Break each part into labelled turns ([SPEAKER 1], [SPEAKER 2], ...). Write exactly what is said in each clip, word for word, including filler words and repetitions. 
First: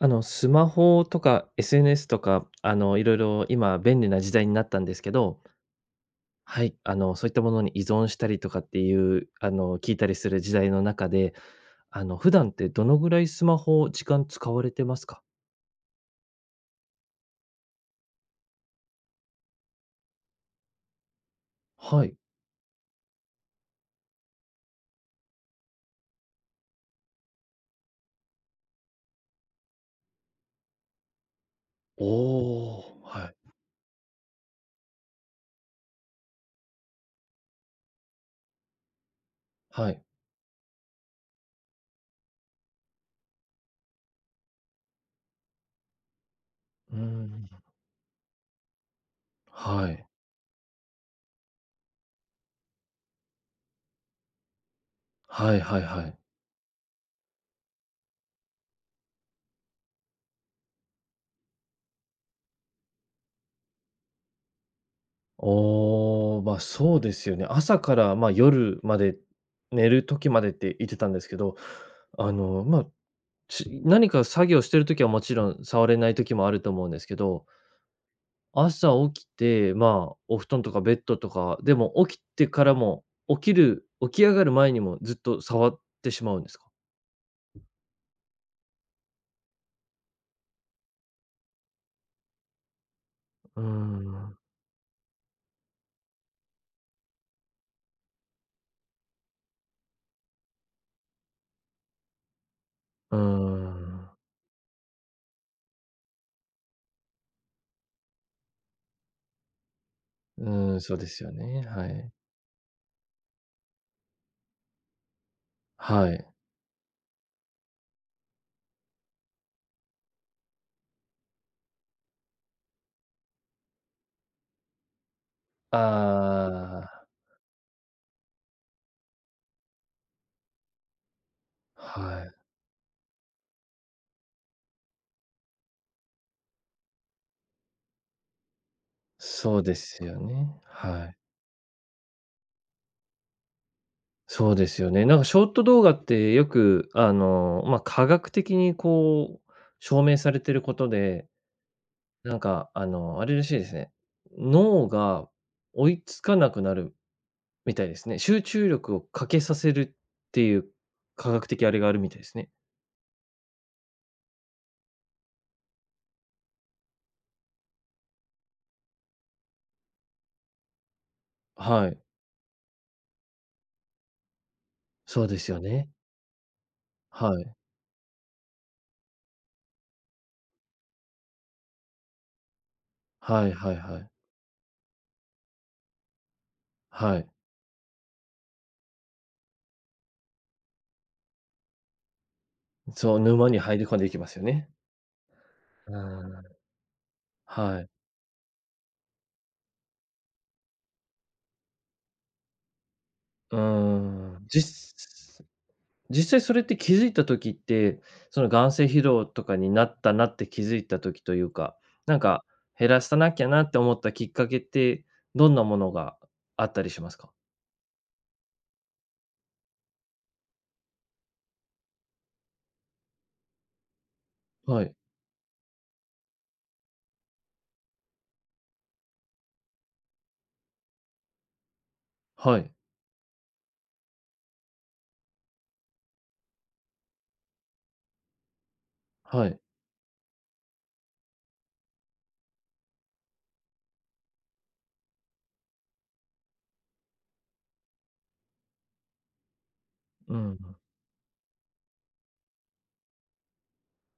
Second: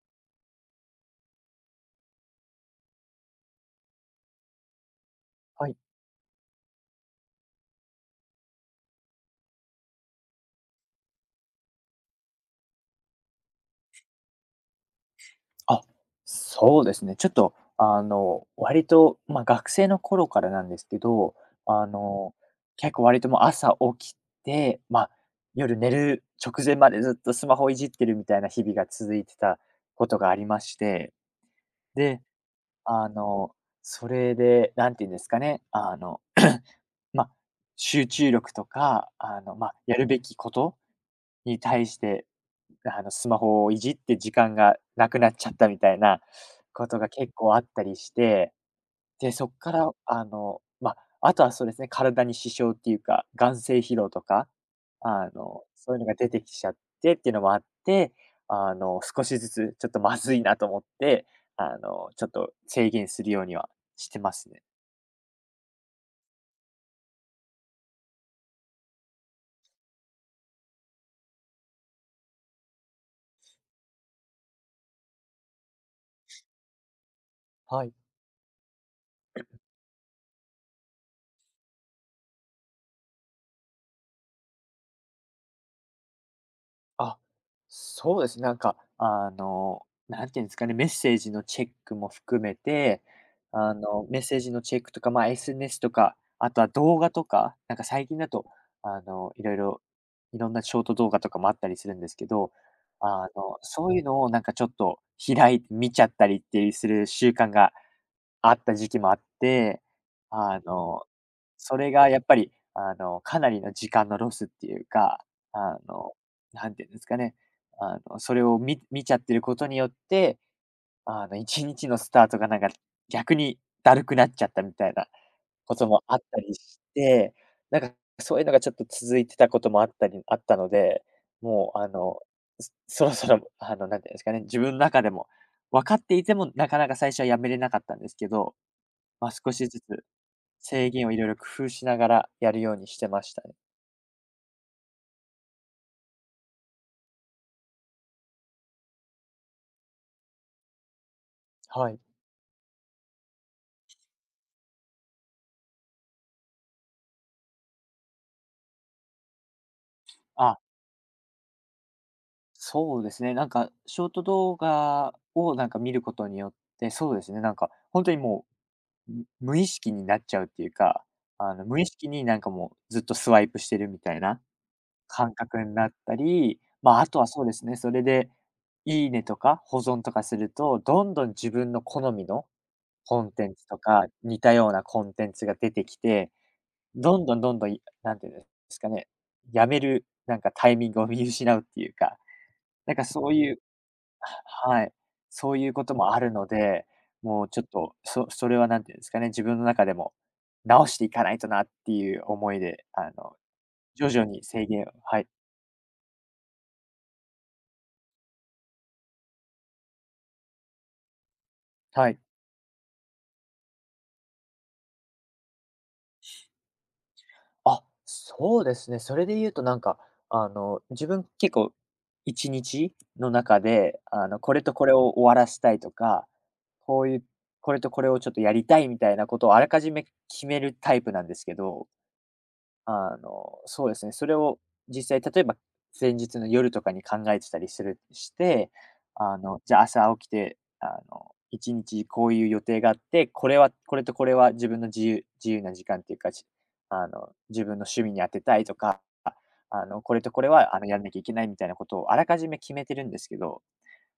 [SPEAKER 1] あの、スマホとか エスエヌエス とか、あの、いろいろ今便利な時代になったんですけど、
[SPEAKER 2] はい。
[SPEAKER 1] はい、あの、そういったものに依存したりとかっていう、あの、聞いたりする時代の中で、あの、普段ってどのぐらいスマホ、時間使われてますか？
[SPEAKER 2] あ、そうですね。ちょっと、あの、割と、まあ、学生の頃からなんですけど、あ
[SPEAKER 1] はい。
[SPEAKER 2] の、結構割ともう朝起きて、まあ、夜寝る直前までずっとスマホをいじってるみたいな日々が続いてたことがありまして、で、
[SPEAKER 1] おー
[SPEAKER 2] あ
[SPEAKER 1] はい、
[SPEAKER 2] の、それで、何て言うんですかね、あの、まあ、集中力とか、あの、まあ、
[SPEAKER 1] は
[SPEAKER 2] や
[SPEAKER 1] い。
[SPEAKER 2] るべきことに対してあの、スマホをいじって時間がなくなっちゃったみたいなこ
[SPEAKER 1] うー
[SPEAKER 2] とが結
[SPEAKER 1] ん、
[SPEAKER 2] 構あったりして、で、そっか
[SPEAKER 1] は
[SPEAKER 2] ら、
[SPEAKER 1] い。
[SPEAKER 2] あの、まあ、あとはそうですね、体に支障っていうか、眼性疲労とか、あ
[SPEAKER 1] はい
[SPEAKER 2] の、
[SPEAKER 1] はい
[SPEAKER 2] そういう
[SPEAKER 1] は
[SPEAKER 2] のが
[SPEAKER 1] い。
[SPEAKER 2] 出てきちゃってっていうのもあって、あの、少しずつちょっとまずいなと思って、あの、ちょっと制限するようにはしてますね。
[SPEAKER 1] おーま、そうですよね。朝から、まあ、夜まで、寝る時までって言ってたんですけど、あの、まあし何か作業してる時はもちろん触れない時もあると思うんですけど、
[SPEAKER 2] はい。
[SPEAKER 1] 朝起きて、まあ、お布団とかベッドとか、でも起きてからも、起きる起き上がる前にもずっと触ってしまうんですか？
[SPEAKER 2] あ、そうですね。なんか、あの、なんていうんですかね、メッセージのチェックも含めて、
[SPEAKER 1] うー
[SPEAKER 2] あの、メッ
[SPEAKER 1] ん、う
[SPEAKER 2] セージのチェックとか、まあ、エスエヌエス とか、あとは動画とか、なんか最近だと、あの、いろいろ、いろんなショート動画とかもあったりするんですけど、
[SPEAKER 1] ー
[SPEAKER 2] あの、そういう
[SPEAKER 1] ん、
[SPEAKER 2] のをなんかちょっと開いて見ちゃったりっていうする習慣があった時期もあって、
[SPEAKER 1] う
[SPEAKER 2] あ
[SPEAKER 1] ーん、そう
[SPEAKER 2] の、
[SPEAKER 1] ですよね、
[SPEAKER 2] そ
[SPEAKER 1] は
[SPEAKER 2] れが
[SPEAKER 1] い。
[SPEAKER 2] やっぱり、あの、かなりの時間のロスっていうか、あ
[SPEAKER 1] は
[SPEAKER 2] の、
[SPEAKER 1] い。
[SPEAKER 2] なんていうんですかね、あの、それを見見ちゃってることによって、あの、いちにちのスタートがなんか逆にだるくなっちゃったみたいなこともあったりし
[SPEAKER 1] あ
[SPEAKER 2] て、なんかそういうのがちょっと続いてたこともあったりあったので、もう、
[SPEAKER 1] あ、
[SPEAKER 2] あの、
[SPEAKER 1] はい。
[SPEAKER 2] そそろそろ、あの、なんていうんですかね、自分の中でも分かっていても、なかなか最初はやめれなかったんですけど、まあ、少
[SPEAKER 1] そう
[SPEAKER 2] し
[SPEAKER 1] で
[SPEAKER 2] ずつ
[SPEAKER 1] すよね、
[SPEAKER 2] 制
[SPEAKER 1] は
[SPEAKER 2] 限を
[SPEAKER 1] い。
[SPEAKER 2] いろいろ工夫しながらやるようにしてましたね。
[SPEAKER 1] そうですよね。なんかショート動画ってよく、あの、まあ、科学的にこう証明されてることで、
[SPEAKER 2] はい。
[SPEAKER 1] なんか、あの、あれらしいですね。脳が追いつかなくなるみたいですね。集中力を欠けさせるってい
[SPEAKER 2] あ、
[SPEAKER 1] う科学的あれがあるみたいですね。
[SPEAKER 2] そうですね。なんか、ショート動画をなんか見ることによって、そうですね。なんか、本当にもう、む無意識になっちゃうっていうか、あの、無意
[SPEAKER 1] はい。
[SPEAKER 2] 識になんかもうずっとスワイプしてるみたいな
[SPEAKER 1] そう
[SPEAKER 2] 感
[SPEAKER 1] です
[SPEAKER 2] 覚
[SPEAKER 1] よ
[SPEAKER 2] にな
[SPEAKER 1] ね。
[SPEAKER 2] ったり、まあ、あとは
[SPEAKER 1] は
[SPEAKER 2] そうで
[SPEAKER 1] い。
[SPEAKER 2] すね。それで、いいねとか保存とかすると、どんどん自分の好みのコン
[SPEAKER 1] は
[SPEAKER 2] テ
[SPEAKER 1] い
[SPEAKER 2] ンツ
[SPEAKER 1] はい
[SPEAKER 2] と
[SPEAKER 1] は
[SPEAKER 2] か、
[SPEAKER 1] い。
[SPEAKER 2] 似たようなコンテンツが出てきて、
[SPEAKER 1] は
[SPEAKER 2] ど
[SPEAKER 1] い。
[SPEAKER 2] んどんどんどん、いなんていうんですかね、やめる、なんかタイミングを見失うっていうか、なんか
[SPEAKER 1] そう、
[SPEAKER 2] そう
[SPEAKER 1] 沼
[SPEAKER 2] い
[SPEAKER 1] に
[SPEAKER 2] う
[SPEAKER 1] 入り込んでいきますよ
[SPEAKER 2] は
[SPEAKER 1] ね。
[SPEAKER 2] はい、そういうこ
[SPEAKER 1] う
[SPEAKER 2] ともある
[SPEAKER 1] ーん。
[SPEAKER 2] ので、もうちょっ
[SPEAKER 1] はい。
[SPEAKER 2] と、そそれはなんていうんですかね、自分の中でも直していかないとなっていう思いで、あの、
[SPEAKER 1] うー
[SPEAKER 2] 徐々に
[SPEAKER 1] ん。
[SPEAKER 2] 制限をはい、
[SPEAKER 1] 実…実際それって気づいた時って、その眼性疲労とかになったなって気づいた時というか、
[SPEAKER 2] は
[SPEAKER 1] な
[SPEAKER 2] い。
[SPEAKER 1] んか減らさなきゃなって思ったきっかけって、どんなものがあったりしますか？
[SPEAKER 2] あ、そうですね。それで言うとなんか、あの、自分結構いちにちの中で、あの、これと
[SPEAKER 1] は
[SPEAKER 2] これ
[SPEAKER 1] い。
[SPEAKER 2] を終わらしたいとか、こういうこれとこれをちょっとやりたいみたいなことをあらかじめ決めるタイプなんですけど
[SPEAKER 1] はい。
[SPEAKER 2] あの、そうですね、それを実際例えば、前日の夜とかに考えてたりするして、あ
[SPEAKER 1] はい。
[SPEAKER 2] の、じゃあ朝起きて、あの、いちにちこういう予定があって、これはこれとこれは自分の自由自由な時間っていうか、しあの、自分の趣味に当てたいとか、あの、これと
[SPEAKER 1] う
[SPEAKER 2] これ
[SPEAKER 1] ん。
[SPEAKER 2] は、あの、やんなきゃいけないみたいなことをあらかじめ決めてるんですけど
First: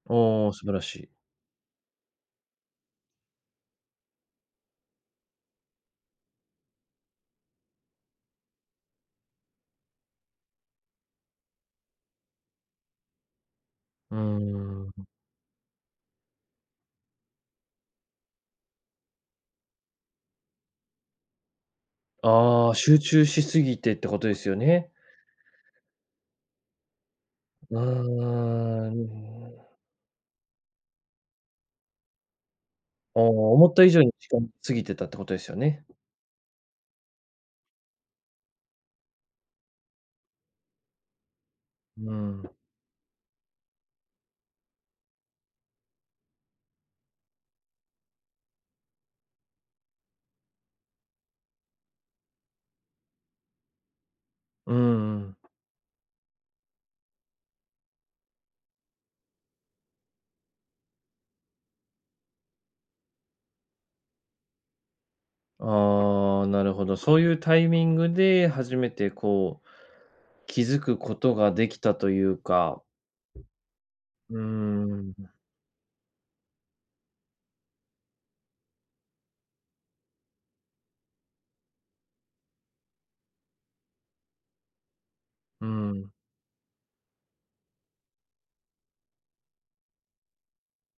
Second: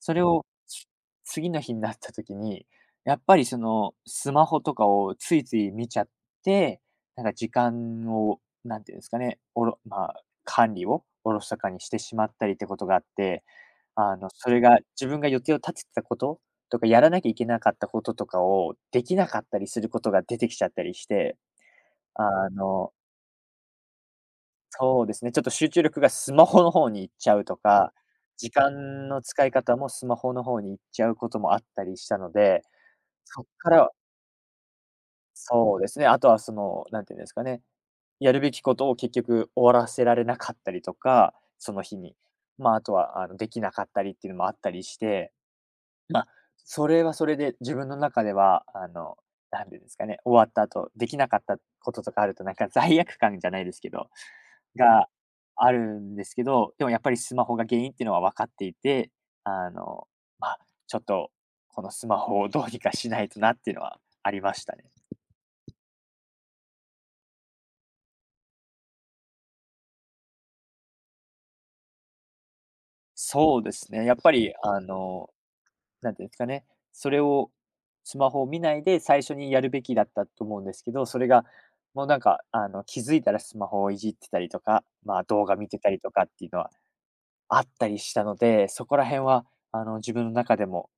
[SPEAKER 2] それを、
[SPEAKER 1] おー素晴らしい。
[SPEAKER 2] 次の日になった時に、やっぱりその、スマホとかをついつい見ちゃって、なんか時間を、なんていうんですかね、おろまあ、管理をおろそかにしてしまったりってことがあって、
[SPEAKER 1] う
[SPEAKER 2] あの、それが
[SPEAKER 1] ー
[SPEAKER 2] 自
[SPEAKER 1] ん。
[SPEAKER 2] 分が予定を立ててたこととか、やらなきゃいけなかったこととかをできなかったりすることが出てきちゃったりして、あ
[SPEAKER 1] ああ、
[SPEAKER 2] の
[SPEAKER 1] 集中しすぎてってことですよね。
[SPEAKER 2] そうですね、ちょっと集中力がスマホの方に行っちゃうと
[SPEAKER 1] う
[SPEAKER 2] か、時
[SPEAKER 1] ー
[SPEAKER 2] 間の使い方
[SPEAKER 1] ん。
[SPEAKER 2] もスマホの方に行っちゃうこともあったりしたので、
[SPEAKER 1] お
[SPEAKER 2] そっ
[SPEAKER 1] ー思
[SPEAKER 2] か
[SPEAKER 1] った
[SPEAKER 2] ら
[SPEAKER 1] 以上に時間過ぎてたってことですよ
[SPEAKER 2] そう
[SPEAKER 1] ね。
[SPEAKER 2] ですね、あとはその、なんていうんですかね、やるべきことを結局終わらせられなかったりとか、その日
[SPEAKER 1] う
[SPEAKER 2] に。
[SPEAKER 1] ん。
[SPEAKER 2] まあ、あとは、あの、できなかったりっていうのもあったりしてまあ、それはそれで自分の中では、あの、なんていうんですかね、終わった後、できなかったこととかあると、なんか罪悪感じゃないですけど、
[SPEAKER 1] うん
[SPEAKER 2] が
[SPEAKER 1] うん、
[SPEAKER 2] あるんですけど、でもやっぱりスマホが原因っていうのは分かっていて、あの、まあ、ちょっと、このスマホをどうにかしないとなっていうのはありましたね。
[SPEAKER 1] ああ、なるほど。そういうタイミングで初めてこう、気づくことができたというか、
[SPEAKER 2] そうですね、やっぱ
[SPEAKER 1] うー
[SPEAKER 2] りあ
[SPEAKER 1] ん、
[SPEAKER 2] のなんていうんですかね、それをスマホを見ないで最初にやるべきだったと思うんですけど、それがもうなんか、あの、気づいたらスマホをいじってたりとか、まあ、動画
[SPEAKER 1] う
[SPEAKER 2] 見てたりと
[SPEAKER 1] ん。
[SPEAKER 2] かっていうのはあったりしたので、そこら辺は、あの、自分の中でも、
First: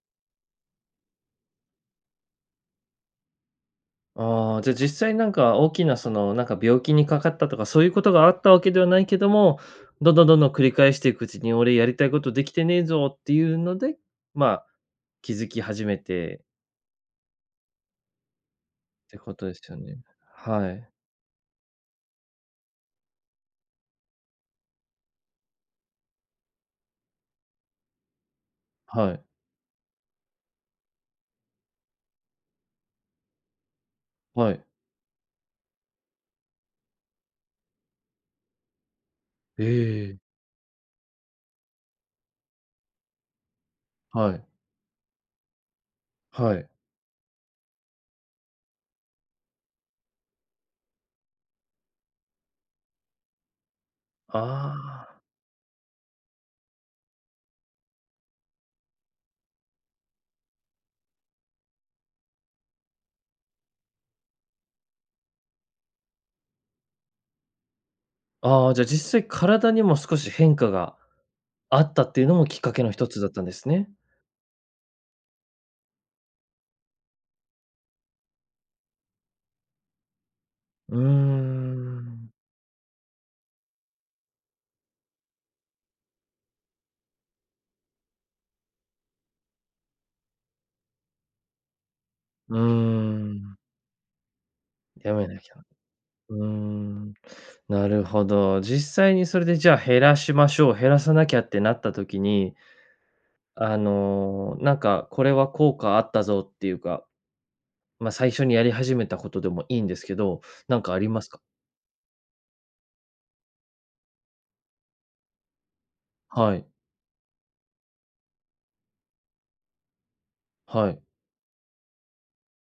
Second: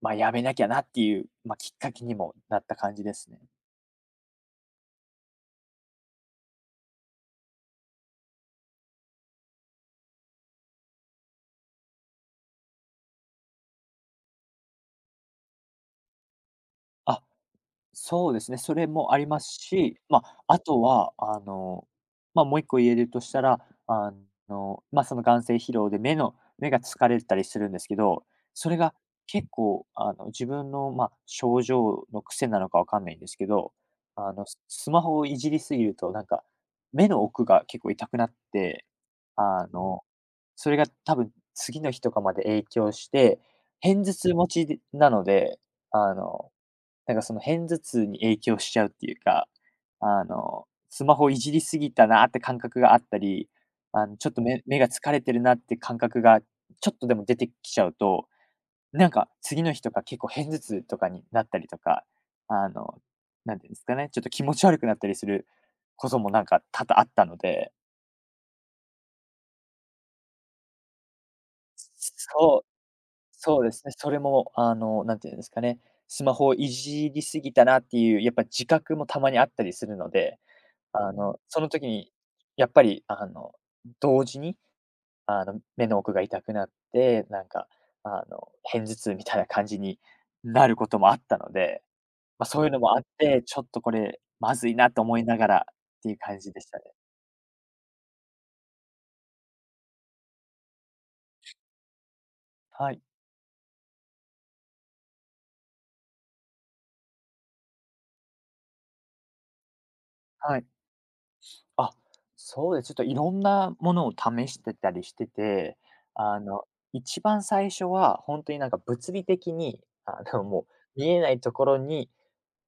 [SPEAKER 2] まあ、やめなきゃなっていう、まあ、きっかけにもなった感じですね。
[SPEAKER 1] ああ、じゃあ実際なんか大きなその、なんか病気にかかったとか、そういうことがあったわけではないけども、どんどんどんどん繰り返していくうちに、俺やりたいことできてねえぞっていうので、まあ、気づき始めてっ
[SPEAKER 2] あ、そうですね、それも
[SPEAKER 1] て
[SPEAKER 2] あり
[SPEAKER 1] こ
[SPEAKER 2] ま
[SPEAKER 1] と
[SPEAKER 2] す
[SPEAKER 1] ですよ
[SPEAKER 2] し、
[SPEAKER 1] ね。
[SPEAKER 2] まあ、あ
[SPEAKER 1] は
[SPEAKER 2] と
[SPEAKER 1] い。
[SPEAKER 2] は、あの、まあ、もういっこ言えるとしたら、あの、まあ、その眼精疲労で目の目が疲れたりするんですけど、それが
[SPEAKER 1] はい。
[SPEAKER 2] 結構、あの、自分の、まあ、症状の癖なのかわかんないんですけど、あの、
[SPEAKER 1] は
[SPEAKER 2] ス
[SPEAKER 1] い。
[SPEAKER 2] スマホをいじりすぎると、なんか、目の奥が結構痛くなって、
[SPEAKER 1] え
[SPEAKER 2] あの、
[SPEAKER 1] え。
[SPEAKER 2] それが多分次の日とかまで影響して、片頭
[SPEAKER 1] は
[SPEAKER 2] 痛
[SPEAKER 1] い。
[SPEAKER 2] 持ちでなので、あの
[SPEAKER 1] はい。
[SPEAKER 2] なんかその片頭痛に影響しちゃうっていうか、あの、スマホいじりすぎたなって感覚があったり、あの、ちょっと
[SPEAKER 1] あ
[SPEAKER 2] 目目が疲
[SPEAKER 1] あ。
[SPEAKER 2] れてるなって感覚がちょっとでも出てきちゃうと、なんか次の日とか結構片頭痛とかになったりとか、あの、なんていうんですかね、ちょっと気持ち悪くなったりすることもなんか多々あったので、
[SPEAKER 1] ああ、じゃあ実際体にも少し変化があったっていうのもきっ
[SPEAKER 2] そう、
[SPEAKER 1] かけの一つだったんで
[SPEAKER 2] そう
[SPEAKER 1] す
[SPEAKER 2] です
[SPEAKER 1] ね。
[SPEAKER 2] ね、それもあの、なんていうんですかね、スマホをいじりすぎたなっていう、やっぱ自覚もたまにあったりするので、
[SPEAKER 1] うー
[SPEAKER 2] あの、その時に、
[SPEAKER 1] ん。
[SPEAKER 2] やっぱり、あの、同時に、あの、目の奥が痛くなって、なんか、あの、片頭痛みたいな感じになることもあったので、まあ、
[SPEAKER 1] うー
[SPEAKER 2] そういうのもあって、
[SPEAKER 1] ん。
[SPEAKER 2] ちょっとこれまずいなと
[SPEAKER 1] や
[SPEAKER 2] 思い
[SPEAKER 1] めな
[SPEAKER 2] なが
[SPEAKER 1] きゃ。
[SPEAKER 2] らっていう
[SPEAKER 1] う
[SPEAKER 2] 感
[SPEAKER 1] ー
[SPEAKER 2] じでしたね。
[SPEAKER 1] ん。なるほど。実際にそれでじゃあ減らしましょう、減らさなきゃってなった時に、
[SPEAKER 2] はい、
[SPEAKER 1] あの、なんかこれは効果あったぞっていうか、ま、最初にやり始めたことでもいいんですけど、
[SPEAKER 2] はい。
[SPEAKER 1] なんかありますか？
[SPEAKER 2] あ、そうです。ちょっといろんなものを試してたりしてて、あ
[SPEAKER 1] は
[SPEAKER 2] の、
[SPEAKER 1] い、
[SPEAKER 2] 一番最初は本当になんか物理的に、あの、も
[SPEAKER 1] は
[SPEAKER 2] う
[SPEAKER 1] い。
[SPEAKER 2] 見えないところに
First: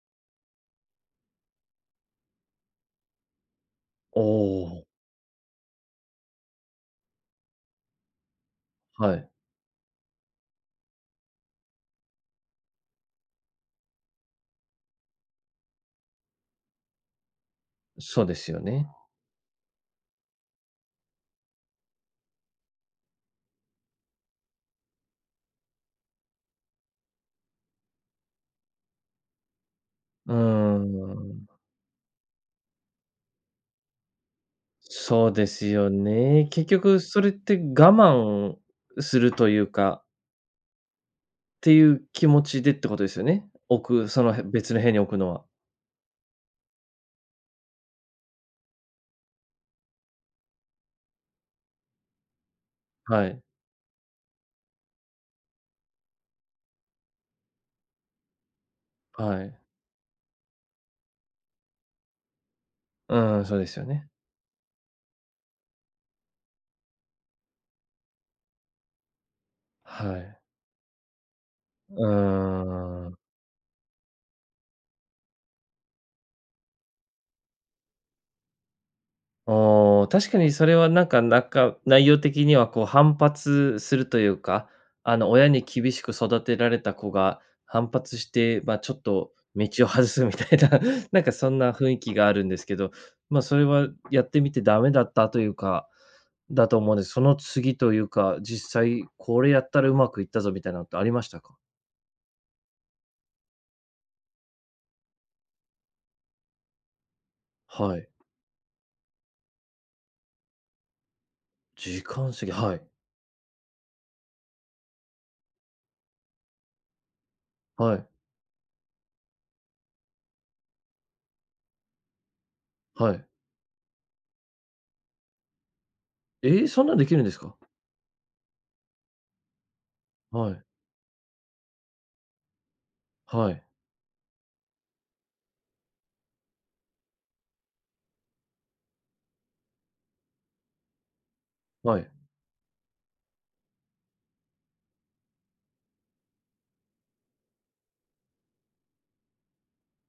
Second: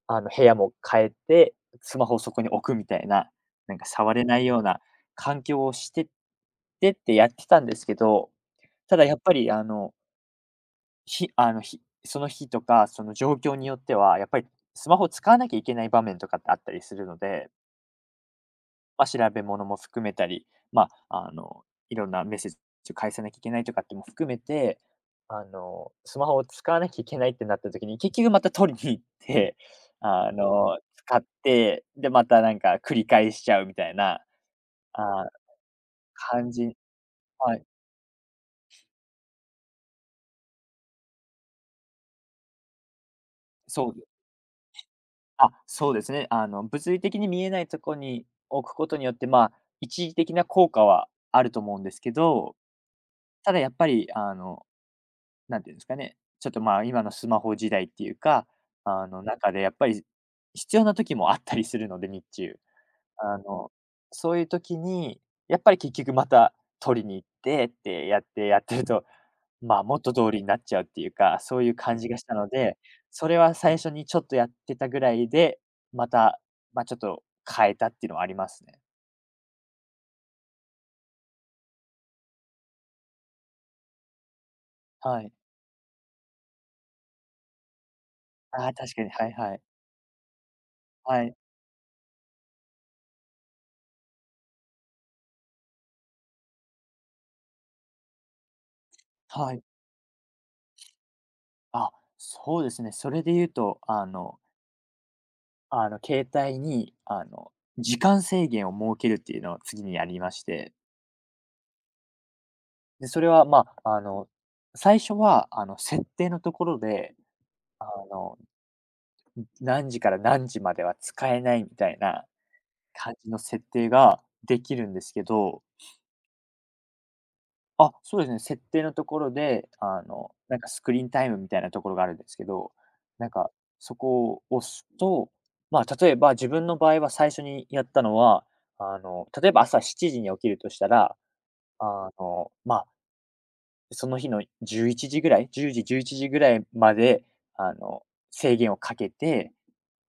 [SPEAKER 2] あの、部屋も変えて、スマホをそこに置くみたいな、なんか触
[SPEAKER 1] お
[SPEAKER 2] れないような
[SPEAKER 1] お、
[SPEAKER 2] 環境をしてってってやってたんですけど、ただ
[SPEAKER 1] は
[SPEAKER 2] やっ
[SPEAKER 1] い。
[SPEAKER 2] ぱりあの、ひあの、ひその日とか、その状況によっては、やっぱりスマホを使わなきゃいけない場面とかってあったりするので、
[SPEAKER 1] そうですよね。
[SPEAKER 2] まあ、調べ物も含めたり、まあ、あの、いろんなメッセージを返さなきゃいけないとかっても含めて、あの、スマホを使わなきゃいけないってなった時に、結局また取りに行って、あ
[SPEAKER 1] うー
[SPEAKER 2] の、使っ
[SPEAKER 1] ん。
[SPEAKER 2] て、で、またなんか繰り返しちゃうみたいな
[SPEAKER 1] そ
[SPEAKER 2] あ
[SPEAKER 1] うですよね。
[SPEAKER 2] 感
[SPEAKER 1] 結
[SPEAKER 2] じ。
[SPEAKER 1] 局それっ
[SPEAKER 2] は
[SPEAKER 1] て我
[SPEAKER 2] い、
[SPEAKER 1] 慢するというか、っていう気持ちでってことですよね。
[SPEAKER 2] そう
[SPEAKER 1] 置
[SPEAKER 2] で
[SPEAKER 1] く、そのへ別の部屋に置くのは。
[SPEAKER 2] あ、そうですね。あの、物理的に見えないとこに置くことによって、まあ、一時的な効果はあると思うんですけど、
[SPEAKER 1] はい、
[SPEAKER 2] ただやっぱり、あのなんていうんですかね、ちょっと、まあ、今のスマホ時代っていうか、あの、
[SPEAKER 1] は
[SPEAKER 2] 中
[SPEAKER 1] い。
[SPEAKER 2] でやっぱり必要な時もあったりするので、日中。
[SPEAKER 1] う
[SPEAKER 2] あ
[SPEAKER 1] ん、そうで
[SPEAKER 2] の、
[SPEAKER 1] すよね。
[SPEAKER 2] そういう時に、やっぱり結局また取りに行ってってやってやってると、まあ、元
[SPEAKER 1] は
[SPEAKER 2] 通
[SPEAKER 1] い。
[SPEAKER 2] りになっちゃうっていうか、そういう感
[SPEAKER 1] うー
[SPEAKER 2] じがしたので、
[SPEAKER 1] ん、
[SPEAKER 2] それは最初にちょっとやってたぐらいで、また、ま、ちょっと変えたっていうのはありますね。
[SPEAKER 1] おお、確かにそれはなんか、なんか内容的にはこう反発するというか、あ
[SPEAKER 2] は
[SPEAKER 1] の、
[SPEAKER 2] い。
[SPEAKER 1] 親に厳しく育てられた子が反発して、
[SPEAKER 2] ああ、
[SPEAKER 1] まあ、ちょ
[SPEAKER 2] 確
[SPEAKER 1] っ
[SPEAKER 2] かに、は
[SPEAKER 1] と
[SPEAKER 2] いはい。
[SPEAKER 1] 道を外すみたいな、なん
[SPEAKER 2] は
[SPEAKER 1] か
[SPEAKER 2] い、
[SPEAKER 1] そんな雰囲気があるんですけど、まあ、それはやってみてダメだったというか、だと思うんです。その次というか、実際これ
[SPEAKER 2] は
[SPEAKER 1] や
[SPEAKER 2] い。
[SPEAKER 1] ったらうまくいったぞみたいなのってありましたか？
[SPEAKER 2] あ、そうですね。それで言うと、あの、あの、携帯に、あの、
[SPEAKER 1] は
[SPEAKER 2] 時
[SPEAKER 1] い。
[SPEAKER 2] 間制限を設けるっていうのを次にやりまして、
[SPEAKER 1] 時間制限、はい。
[SPEAKER 2] で、それは、まあ、あの、最初は、あの、設定のところで、あ
[SPEAKER 1] はい。
[SPEAKER 2] の、何時から何時までは使えないみたいな
[SPEAKER 1] は
[SPEAKER 2] 感
[SPEAKER 1] い。
[SPEAKER 2] じの設定ができるんですけど、
[SPEAKER 1] えーそんなんできるんですか？
[SPEAKER 2] あ、そうですね、設定のところで、あの、
[SPEAKER 1] は
[SPEAKER 2] なん
[SPEAKER 1] い。
[SPEAKER 2] かスクリーンタイムみたいなところがあるんですけど、なん
[SPEAKER 1] は
[SPEAKER 2] か、
[SPEAKER 1] い。
[SPEAKER 2] そこを押すと、まあ、例えば自分の場合は最初にやったのは、あの、例えば朝しちじに起きるとしたら、
[SPEAKER 1] はい。
[SPEAKER 2] あの、まあ、その日のじゅういちじぐらい、いちじ、じゅういちじぐらいまで、あの、制限をかけて、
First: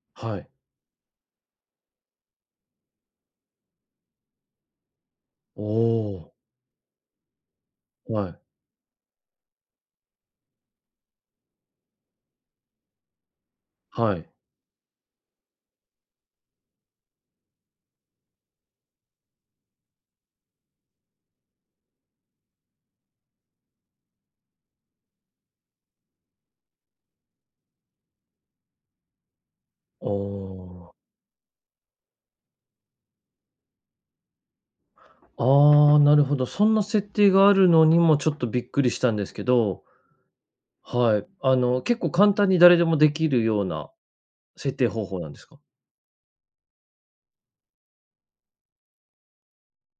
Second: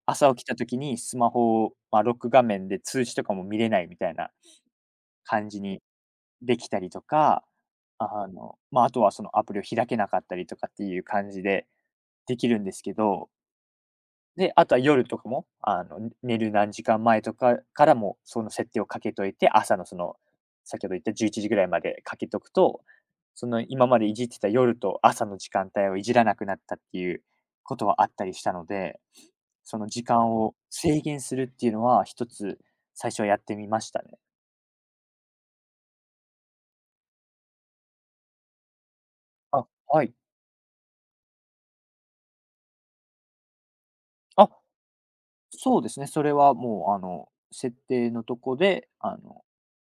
[SPEAKER 2] 朝
[SPEAKER 1] は
[SPEAKER 2] 起き
[SPEAKER 1] い。
[SPEAKER 2] た時にスマホを、まあ、ロック画面で通知とかも見れないみたいな感
[SPEAKER 1] お
[SPEAKER 2] じに
[SPEAKER 1] お、
[SPEAKER 2] できたりとか、あ
[SPEAKER 1] はい、
[SPEAKER 2] の、まあ、あとはそのアプリを開けなかったりとかっていう感じでできるんですけど。
[SPEAKER 1] はい。
[SPEAKER 2] で、あとは夜とかも、あの、寝る何時間前とかからも、その設定をかけといて、朝のその、先ほど言ったじゅういちじぐらいまでかけとくと、その今までいじってた夜と朝の時間帯をいじらなくなったっていうことはあったりしたので、その時
[SPEAKER 1] お
[SPEAKER 2] 間を
[SPEAKER 1] お、
[SPEAKER 2] 制限するっていうのは一つ最初はやってみましたね。
[SPEAKER 1] ああ、なるほど。そんな設定があるのにもちょっとびっくりしたんですけ
[SPEAKER 2] あ、
[SPEAKER 1] ど、
[SPEAKER 2] はい。
[SPEAKER 1] はい。あの、結構簡単に誰でもできるような
[SPEAKER 2] あ、
[SPEAKER 1] 設定方法なんですか？
[SPEAKER 2] そうですね、それはもうあの、設定のとこで、あの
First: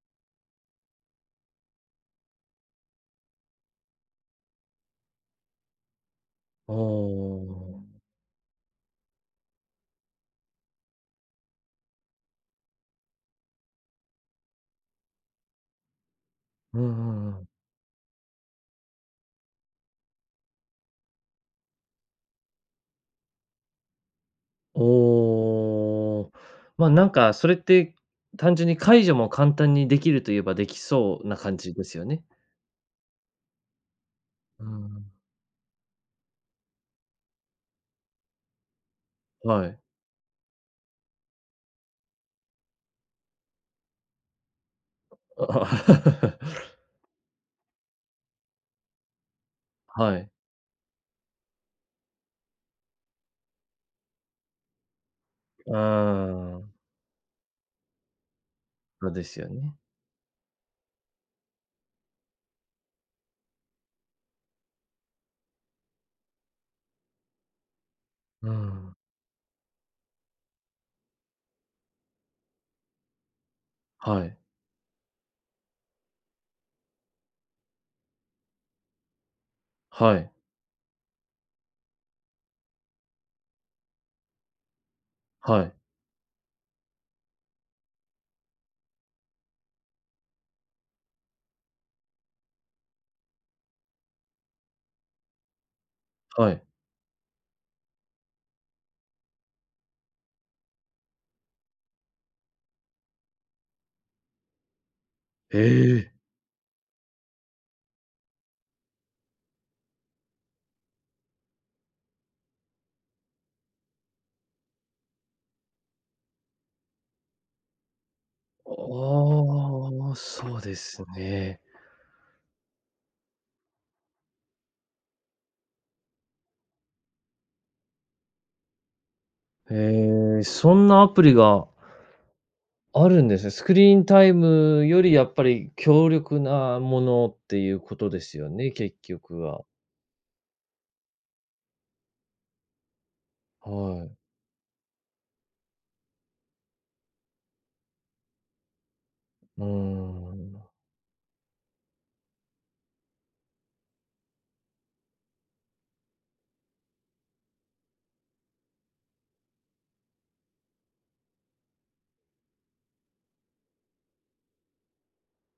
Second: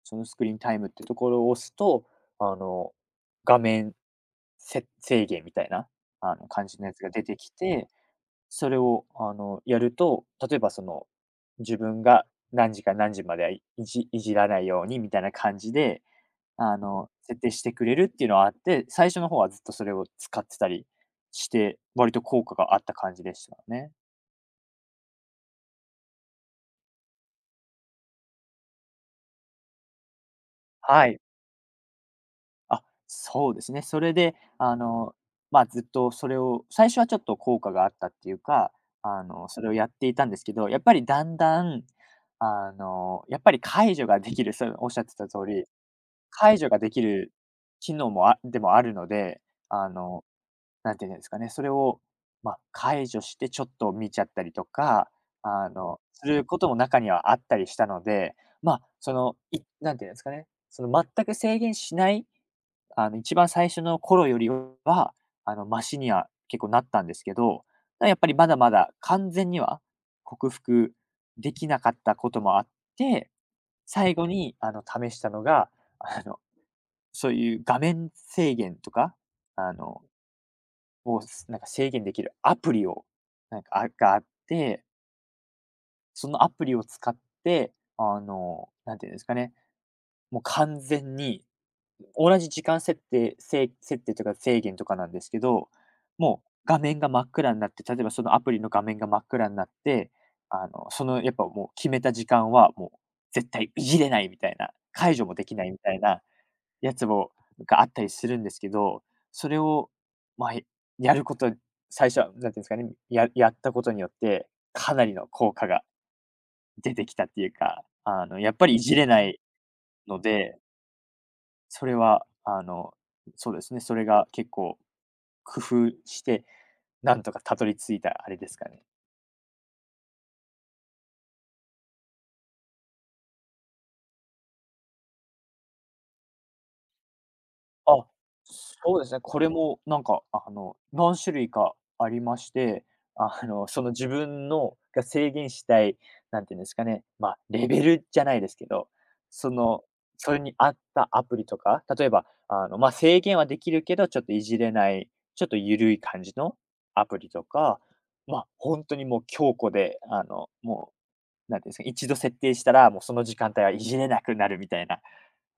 [SPEAKER 2] そのスクリーンタイムってところを押すと、あの、画面せ制限みたいな、あの、感じのやつが出てき
[SPEAKER 1] お
[SPEAKER 2] て、
[SPEAKER 1] あ。
[SPEAKER 2] それを、あの、やると、例えばその、自分が何時から何時まではいじいじらないようにみたいな感じで、あ
[SPEAKER 1] うん
[SPEAKER 2] の、
[SPEAKER 1] うん
[SPEAKER 2] 設
[SPEAKER 1] うん。
[SPEAKER 2] 定してくれるっていうのはあって、最初の方はずっとそれを使ってたりして、割と効果があった感じでしたね。
[SPEAKER 1] おお。ま、なんかそれって単純に解除も簡単にできるといえばでき
[SPEAKER 2] はい。
[SPEAKER 1] そうな感じですよね。
[SPEAKER 2] あ、そうですね。それで、
[SPEAKER 1] う
[SPEAKER 2] あ
[SPEAKER 1] ん、
[SPEAKER 2] の、まあ、ずっとそれを最初はちょっと効果があったっていうか、あの、そ
[SPEAKER 1] は
[SPEAKER 2] れを
[SPEAKER 1] い。
[SPEAKER 2] やっていたんですけど、やっぱりだんだん、あの、やっぱり解除ができる、そうおっしゃってた通り、
[SPEAKER 1] あ
[SPEAKER 2] 解除ができる機能もあでもあるので、あ
[SPEAKER 1] は
[SPEAKER 2] の、
[SPEAKER 1] い。
[SPEAKER 2] なんていうんですかね、それを、まあ、解除してちょっと見ちゃったりとか、あの、するこ
[SPEAKER 1] あ
[SPEAKER 2] とも
[SPEAKER 1] あ、
[SPEAKER 2] 中にはあったりしたので、まあ、
[SPEAKER 1] そう
[SPEAKER 2] そ
[SPEAKER 1] で
[SPEAKER 2] の、
[SPEAKER 1] すよ
[SPEAKER 2] い
[SPEAKER 1] ね。
[SPEAKER 2] なんていうんですかね、その全く制限しないあの、一番最初の頃よりは、あの、マシには結構なったんですけど、ただやっぱりま
[SPEAKER 1] う
[SPEAKER 2] だまだ
[SPEAKER 1] ん。
[SPEAKER 2] 完全には克服できなかったこともあって、最
[SPEAKER 1] は
[SPEAKER 2] 後
[SPEAKER 1] い。
[SPEAKER 2] に、あの、試したのが、あの、そういう画面制限とか、あの、
[SPEAKER 1] はい、
[SPEAKER 2] を、なんか制限できるアプリを、なんか、あがあって、
[SPEAKER 1] はい、
[SPEAKER 2] そのアプリを使って、あの、なんていうんですかね、もう完全に同じ時間設定せい設定とか制限とかなんですけど、もう
[SPEAKER 1] はい。
[SPEAKER 2] 画面が真っ暗になって、例えばそのアプリの画面が真っ暗になって、あの、そのやっぱもう決めた時間はもう絶対いじれないみたいな、解除もでき
[SPEAKER 1] え
[SPEAKER 2] ないみたい
[SPEAKER 1] え。
[SPEAKER 2] なやつもがあったりするんですけど、それを、まあ、やること、最初はなんていうんですかね、ややったことによって、かなりの効果が出てきたっていうか、あの、やっぱりいじれない
[SPEAKER 1] ああ、
[SPEAKER 2] の
[SPEAKER 1] そ
[SPEAKER 2] で、
[SPEAKER 1] うですね。
[SPEAKER 2] それは、あの、そうですね、それが結構工夫して、なんとかたどり着いたあれですかね。
[SPEAKER 1] ええ、そんなアプリがあるんですね。スクリーンタイムよりやっぱり強力なものっていうこ
[SPEAKER 2] あ、
[SPEAKER 1] とですよね、結
[SPEAKER 2] そうですね。
[SPEAKER 1] 局
[SPEAKER 2] これ
[SPEAKER 1] は。
[SPEAKER 2] もなんか、あの、何種類かありまして、あの、
[SPEAKER 1] は
[SPEAKER 2] その自
[SPEAKER 1] い。
[SPEAKER 2] 分のが制限したい、なんていうんですかね、まあ、レベルじゃないですけど、そ
[SPEAKER 1] うー
[SPEAKER 2] の、それに
[SPEAKER 1] ん。
[SPEAKER 2] 合ったアプリとか、例えば、あの、まあ、制限はできるけど、ちょっといじれない、ちょっと緩い感じのアプリとか、ま、あ本当にもう強固で、あの、もう、なんていうんですか、一度設定したら、もうその時間帯はいじれなくなるみたいな、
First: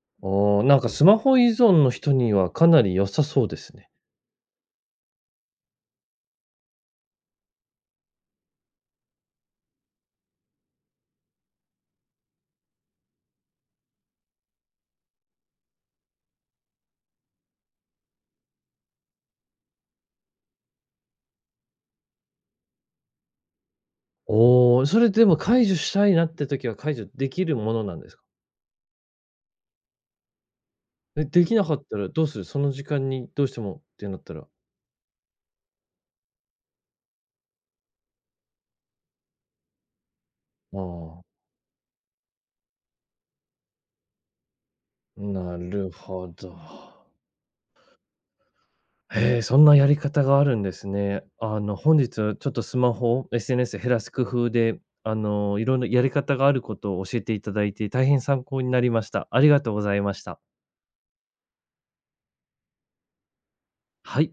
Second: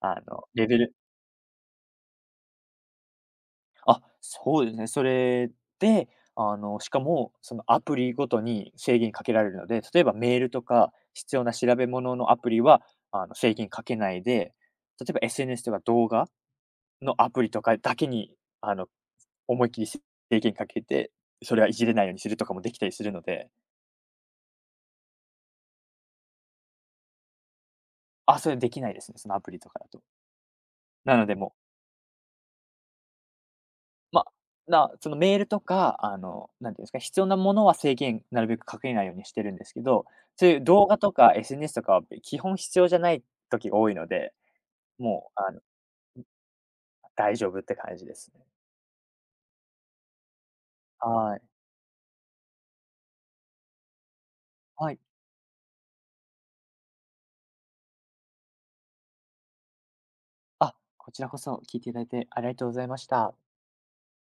[SPEAKER 2] あの、
[SPEAKER 1] おお
[SPEAKER 2] レ
[SPEAKER 1] な
[SPEAKER 2] ベ
[SPEAKER 1] んか
[SPEAKER 2] ル。
[SPEAKER 1] スマホ依存の人にはかなり良さそうですね。
[SPEAKER 2] あ、そうですね。それで、あの、しかも、そのアプリごとに制限かけられるので、例えばメールとか必要な調べ物のアプリは、あの、制限かけないで、例えば エスエヌエス とか動画のアプリとかだけに、あの、思いっきり制限かけて、それはいじれないようにするとかもできたりするので、
[SPEAKER 1] おお、それでも解除したいなって時は解除できるものなんですか？
[SPEAKER 2] あ、それできないですね、そのアプリとかだと。な
[SPEAKER 1] え、
[SPEAKER 2] ので
[SPEAKER 1] でき
[SPEAKER 2] も
[SPEAKER 1] な
[SPEAKER 2] う、
[SPEAKER 1] かったらどうする？その時間にどうしてもってなっ
[SPEAKER 2] ま、
[SPEAKER 1] たら。
[SPEAKER 2] な、そのメールとか、あの、なんていうんですか、必要なものは制限なるべくかけないようにしてるんですけど、そういう
[SPEAKER 1] あ
[SPEAKER 2] 動画とか
[SPEAKER 1] あ。
[SPEAKER 2] エスエヌエス とかは、べ基本必要じゃない時が多いので、もう、あ
[SPEAKER 1] な
[SPEAKER 2] の、
[SPEAKER 1] るほど。
[SPEAKER 2] 大丈夫って感じですね。
[SPEAKER 1] へえ、そんなやり方があるんですね。
[SPEAKER 2] はい。
[SPEAKER 1] あの、本日ちょっとスマホ、エスエヌエス 減らす工夫で、
[SPEAKER 2] はい。
[SPEAKER 1] あの、いろんなやり方があることを教えていただいて、大変参考になりました。ありがとうございました。
[SPEAKER 2] あ、こちらこそ聞いていただいてありがとうございました。
[SPEAKER 1] はい。